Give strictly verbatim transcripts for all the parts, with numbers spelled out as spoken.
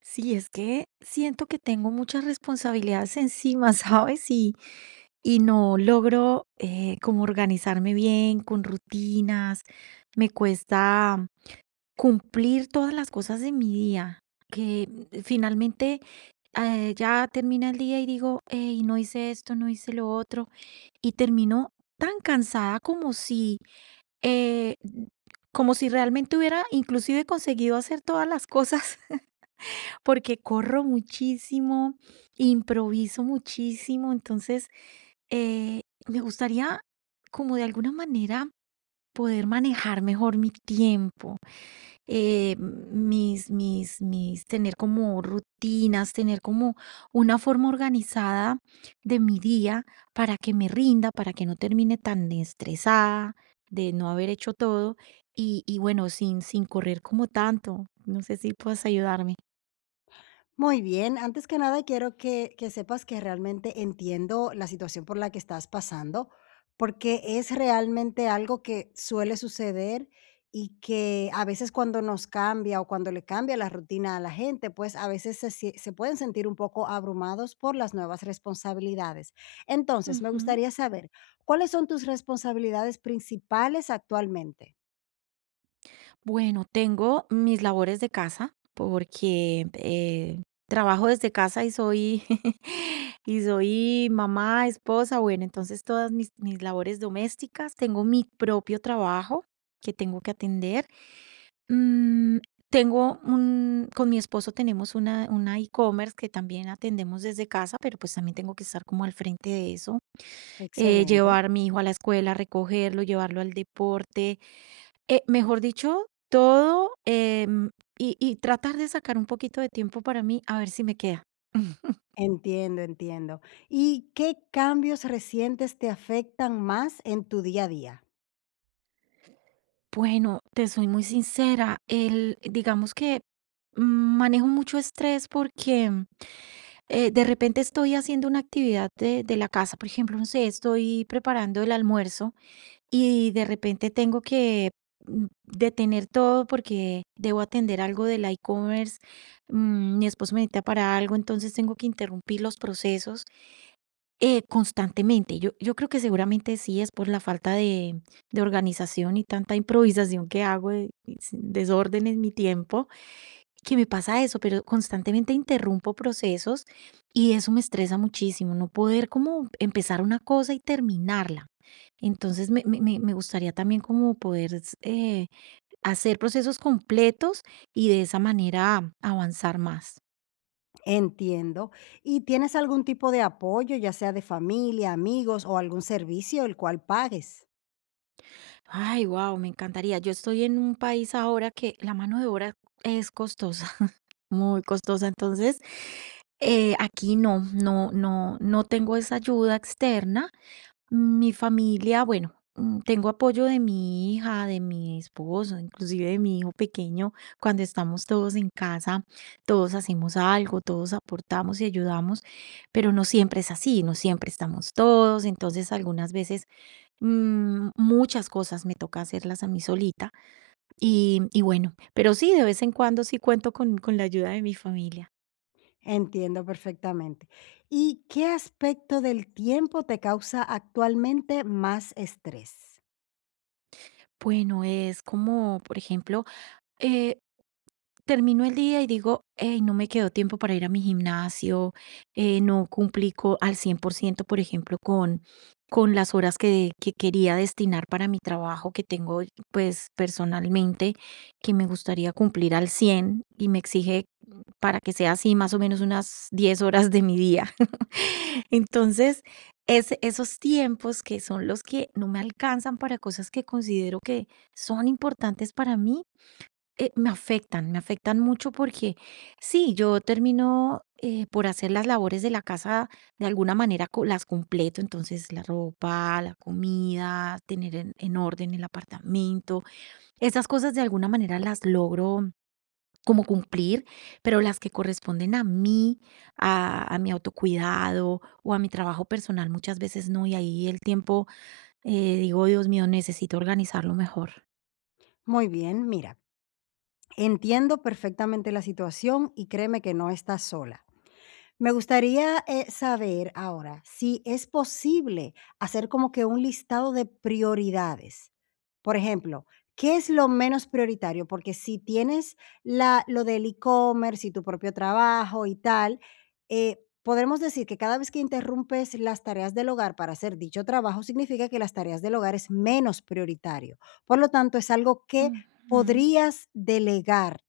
Sí, es que siento que tengo muchas responsabilidades encima, ¿sabes? Y, y no logro eh, como organizarme bien, con rutinas. Me cuesta cumplir todas las cosas de mi día, que mm, finalmente eh, ya termina el día y digo, hey, no hice esto, no hice lo otro, y termino tan cansada como si, eh, como si realmente hubiera inclusive conseguido hacer todas las cosas porque corro muchísimo, improviso muchísimo, entonces eh, me gustaría como de alguna manera poder manejar mejor mi tiempo, eh, mis, mis, mis, tener como rutinas, tener como una forma organizada de mi día para que me rinda, para que no termine tan estresada de no haber hecho todo y, y bueno, sin, sin correr como tanto. No sé si puedes ayudarme. Muy bien, antes que nada quiero que, que sepas que realmente entiendo la situación por la que estás pasando, porque es realmente algo que suele suceder y que a veces cuando nos cambia o cuando le cambia la rutina a la gente, pues a veces se, sie- se pueden sentir un poco abrumados por las nuevas responsabilidades. Entonces, me Ujú. gustaría saber, ¿cuáles son tus responsabilidades principales actualmente? Bueno, tengo mis labores de casa porque eh, trabajo desde casa y soy y soy mamá, esposa, bueno, entonces todas mis, mis labores domésticas, tengo mi propio trabajo que tengo que atender. Mm, tengo un, con mi esposo tenemos una, una e-commerce que también atendemos desde casa, pero pues también tengo que estar como al frente de eso, eh, Excelente. llevar a mi hijo a la escuela, recogerlo, llevarlo al deporte, eh, mejor dicho, todo em, y, y tratar de sacar un poquito de tiempo para mí a ver si me queda. Mm. Entiendo, entiendo. ¿Y qué cambios recientes te afectan más en tu día a día? Bueno, te soy muy sincera, el, digamos que mm, manejo mucho estrés porque eh, de repente estoy haciendo una actividad de, de la casa, por ejemplo, no sé, estoy preparando el almuerzo y de repente tengo que mm, detener todo porque debo atender algo del e-commerce, mm, mi esposo me necesita para algo, entonces tengo que interrumpir los procesos eh, constantemente. Yo, yo creo que seguramente sí es por la falta de, de organización y tanta improvisación que hago, de desorden en mi tiempo que me pasa eso, pero constantemente interrumpo procesos y eso me estresa muchísimo, no poder como empezar una cosa y terminarla. Entonces me, me- me- me gustaría también como poder s- eh, hacer procesos completos y de esa manera avanzar más. Entiendo. ¿Y tienes algún tipo de apoyo, ya sea de familia, amigos o algún servicio el cual pagues? Ay, wow, me encantaría. Yo estoy en un país ahora que la mano de obra es costosa, muy costosa. Entonces, eh, aquí no, no, no, no tengo esa ayuda externa. Mi familia, bueno, mm, tengo apoyo de mi hija, de mi esposo, inclusive de mi hijo pequeño. Cuando estamos todos en casa, todos hacemos algo, todos aportamos y ayudamos, pero no siempre es así, no siempre estamos todos. Entonces, algunas veces mm, muchas cosas me toca hacerlas a mí solita. Y, y bueno, pero sí, de vez en cuando sí cuento con, con la ayuda de mi familia. Entiendo perfectamente. ¿Y qué aspecto del tiempo te causa actualmente más estrés? Bueno, es como, por ejemplo, eh, termino el día y digo: "Hey, no me quedó tiempo para ir a mi gimnasio, eh, no cumplí co al cien por ciento, por ejemplo, con con las horas que que quería destinar para mi trabajo que tengo, pues, personalmente, que me gustaría cumplir al cien y me exige para que sea así más o menos unas diez horas de mi día". Entonces, es esos tiempos que son los que no me alcanzan para cosas que considero que son importantes para mí, eh, me afectan, me afectan mucho porque sí, yo termino eh, por hacer las labores de la casa de alguna manera co- las completo, entonces la ropa, la comida, tener en, en orden el apartamento, esas cosas de alguna manera las logro como cumplir, pero las que corresponden a mí, a, a mi autocuidado o a mi trabajo personal muchas veces no, y ahí el tiempo eh, digo, Dios mío, necesito organizarlo mejor. Muy bien, mira, entiendo perfectamente la situación y créeme que no estás sola. Me gustaría, eh, saber ahora si es posible hacer como que un listado de prioridades. Por ejemplo, ¿qué es lo menos prioritario? Porque si tienes la lo del e-commerce y tu propio trabajo y tal, eh, podremos decir que cada vez que interrumpes las tareas del hogar para hacer dicho trabajo, significa que las tareas del hogar es menos prioritario. Por lo tanto, es algo que Ujú. podrías delegar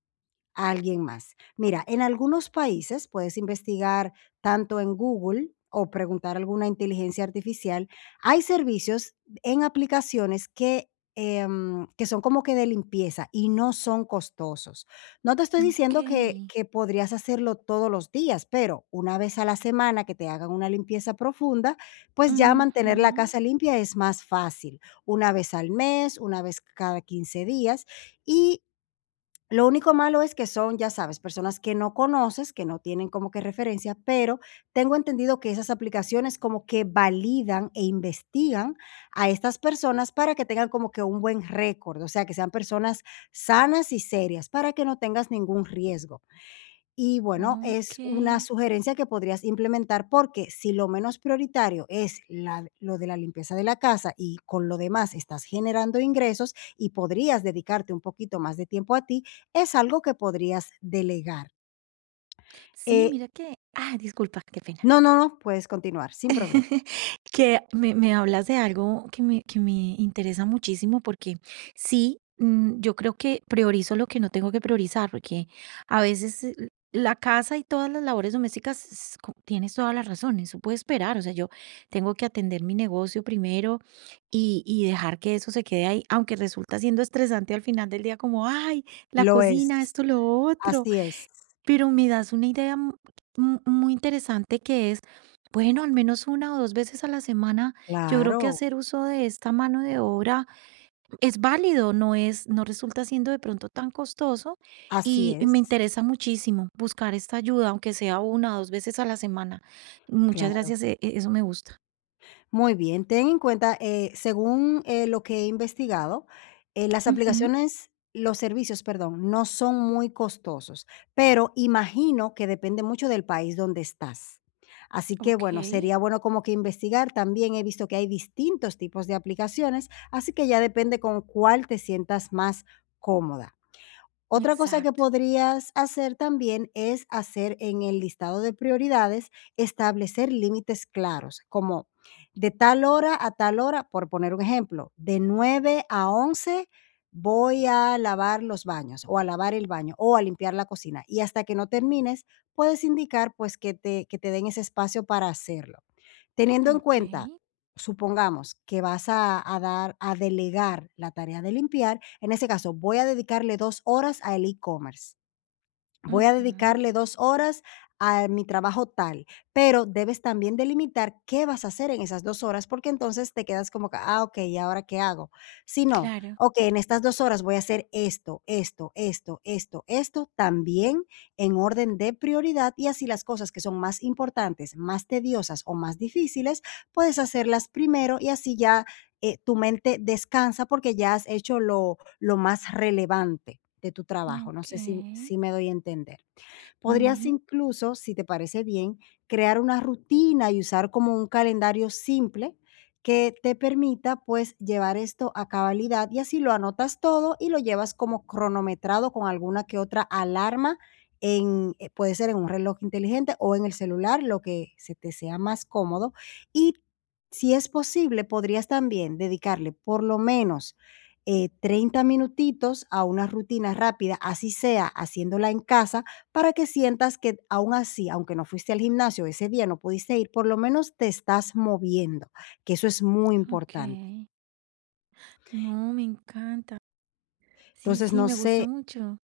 a alguien más. Mira, en algunos países puedes investigar tanto en Google o preguntar a alguna inteligencia artificial. Hay servicios en aplicaciones que, em, que son como que de limpieza y no son costosos. No te estoy Ok. diciendo que, que podrías hacerlo todos los días, pero una vez a la semana que te hagan una limpieza profunda, pues ya mantener la Ujú, casa limpia es más fácil. Una vez al mes, una vez cada quince días. Y lo único malo es que son, ya sabes, personas que no conoces, que no tienen como que referencia, pero tengo entendido que esas aplicaciones como que validan e investigan a estas personas para que tengan como que un buen récord, o sea, que sean personas sanas y serias, para que no tengas ningún riesgo. Y bueno, es una okey. sugerencia que podrías implementar porque si lo menos prioritario es la- lo de la limpieza de la casa y con lo demás estás generando ingresos y podrías dedicarte un poquito más de tiempo a ti, es algo que podrías delegar. Sí, Eh, mira que ah, disculpa, qué pena. no, no, no, puedes continuar sin problema. Que me me hablas de algo que me que me interesa muchísimo porque sí, mm, yo creo que priorizo lo que no tengo que priorizar, porque a veces, eh, la casa y todas las labores domésticas s co tienes toda la razón, eso puede esperar, o sea, yo tengo que atender mi negocio primero y y dejar que eso se quede ahí, aunque resulta siendo estresante al final del día como: "Ay, la Lo es. cocina, esto, lo otro". Así es. Pero me das una idea mu- mu- muy interesante que es, bueno, al menos una o dos veces a la semana, yo creo que Claro, hacer uso de esta mano de obra es válido, no es, no resulta siendo de pronto tan costoso así y y me es. interesa muchísimo buscar esta ayuda, aunque sea una o dos veces a la semana. Muchas Claro. gracias, e- e- eso me gusta. Muy bien, ten en cuenta, eh, según, eh, lo que he investigado, eh, las Ujú. aplicaciones los servicios, perdón, no son muy costosos, pero imagino que depende mucho del país donde estás. Así que, Ok. bueno, sería bueno como que investigar. También he visto que hay distintos tipos de aplicaciones, así que ya depende con cuál te sientas más cómoda. Otra cosa que Exacto. podrías hacer también es hacer en el listado de prioridades, establecer límites claros, como de tal hora a tal hora, por poner un ejemplo, de nueve a once voy a lavar los baños o a lavar el baño o a limpiar la cocina. Y hasta que no termines, puedes indicar pues que te, que te den ese espacio para hacerlo. Teniendo en Ok. cuenta. Supongamos que vas a a dar a delegar la tarea de limpiar, en ese caso, voy a dedicarle dos horas al e-commerce, voy a Ujú. dedicarle dos horas a mi trabajo tal, pero debes también delimitar qué vas a hacer en esas dos horas, porque entonces te quedas como que, ah, okey, ¿y ahora qué hago? Si no, Claro. okey, en estas dos horas voy a hacer esto, esto, esto, esto, esto, también en orden de prioridad, y así las cosas que son más importantes, más tediosas o más difíciles, puedes hacerlas primero y así ya, eh, tu mente descansa porque ya has hecho lo lo más relevante de tu trabajo. No Ok. sé si, si me doy a entender. Podrías Ujú. incluso, si te parece bien, crear una rutina y usar como un calendario simple que te permita pues llevar esto a cabalidad y así lo anotas todo y lo llevas como cronometrado con alguna que otra alarma en eh, puede ser en un reloj inteligente o en el celular, lo que se te sea más cómodo y si es posible, podrías también dedicarle por lo menos eh, treinta minutitos a una rutina rápida, así sea haciéndola en casa, para que sientas que aún así, aunque no fuiste al gimnasio ese día, no pudiste ir, por lo menos te estás moviendo, que eso es muy importante. Ok. No, me encanta. Sí, Entonces, sí, no me gustó sé, mucho.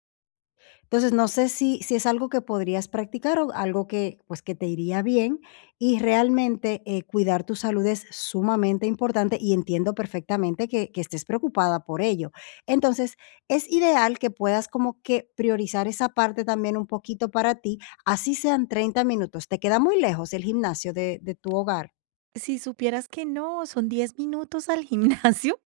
Entonces, no sé si si es algo que podrías practicar o algo que, pues, que te iría bien y realmente, eh, cuidar tu salud es sumamente importante y entiendo perfectamente que que estés preocupada por ello. Entonces, es ideal que puedas como que priorizar esa parte también un poquito para ti, así sean treinta minutos. ¿Te queda muy lejos el gimnasio de de tu hogar? Si supieras que no, son diez minutos al gimnasio,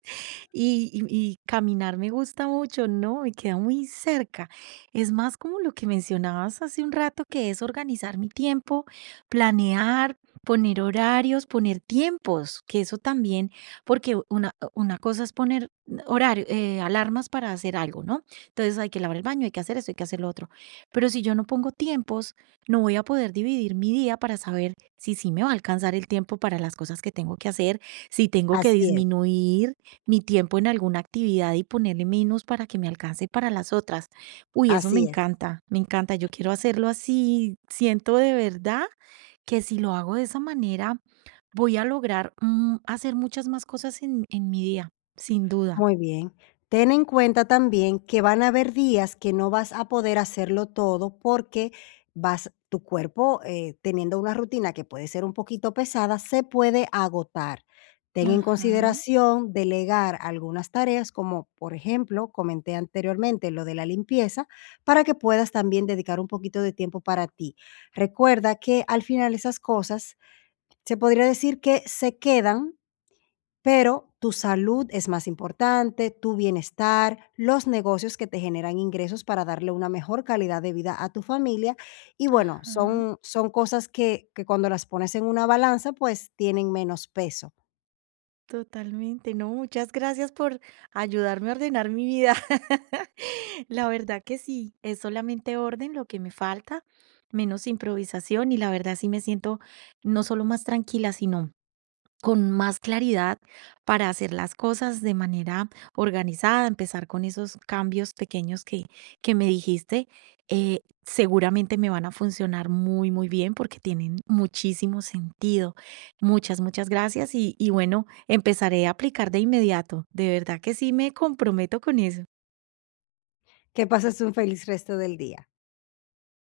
Y, y- y caminar me gusta mucho, ¿no? Me queda muy cerca. Es más como lo que mencionabas hace un rato, que es organizar mi tiempo, planear, poner horarios, poner tiempos, que eso también, porque una, una cosa es poner horario, eh, alarmas para hacer algo, ¿no? Entonces hay que lavar el baño, hay que hacer esto, hay que hacer lo otro. Pero si yo no pongo tiempos, no voy a poder dividir mi día para saber si sí me va a alcanzar el tiempo para las cosas que tengo que hacer, si tengo que Así es, disminuir mi tiempo en alguna actividad y ponerle menos para que me alcance para las otras. Uy, eso me así es. encanta, me encanta. Yo quiero hacerlo así. Siento de verdad que si lo hago de esa manera, voy a lograr mm, hacer muchas más cosas en, en mi día, sin duda. Muy bien. Ten en cuenta también que van a haber días que no vas a poder hacerlo todo porque vas, tu cuerpo, eh, teniendo una rutina que puede ser un poquito pesada, se puede agotar. Ten en Ajá, consideración delegar algunas tareas, como por ejemplo, comenté anteriormente lo de la limpieza, para que puedas también dedicar un poquito de tiempo para ti. Recuerda que al final esas cosas se podría decir que se quedan, pero tu salud es más importante, tu bienestar, los negocios que te generan ingresos para darle una mejor calidad de vida a tu familia. Y bueno, ajá. son, son cosas que, que cuando las pones en una balanza, pues tienen menos peso. Totalmente, no, muchas gracias por ayudarme a ordenar mi vida. La verdad que sí, es solamente orden lo que me falta, menos improvisación y la verdad sí me siento no solo más tranquila, sino con más claridad para hacer las cosas de manera organizada, empezar con esos cambios pequeños que, que me dijiste, eh, seguramente me van a funcionar muy, muy bien porque tienen muchísimo sentido. Muchas, muchas gracias y, y bueno, empezaré a aplicar de inmediato. De verdad que sí me comprometo con eso. Que pases un feliz resto del día.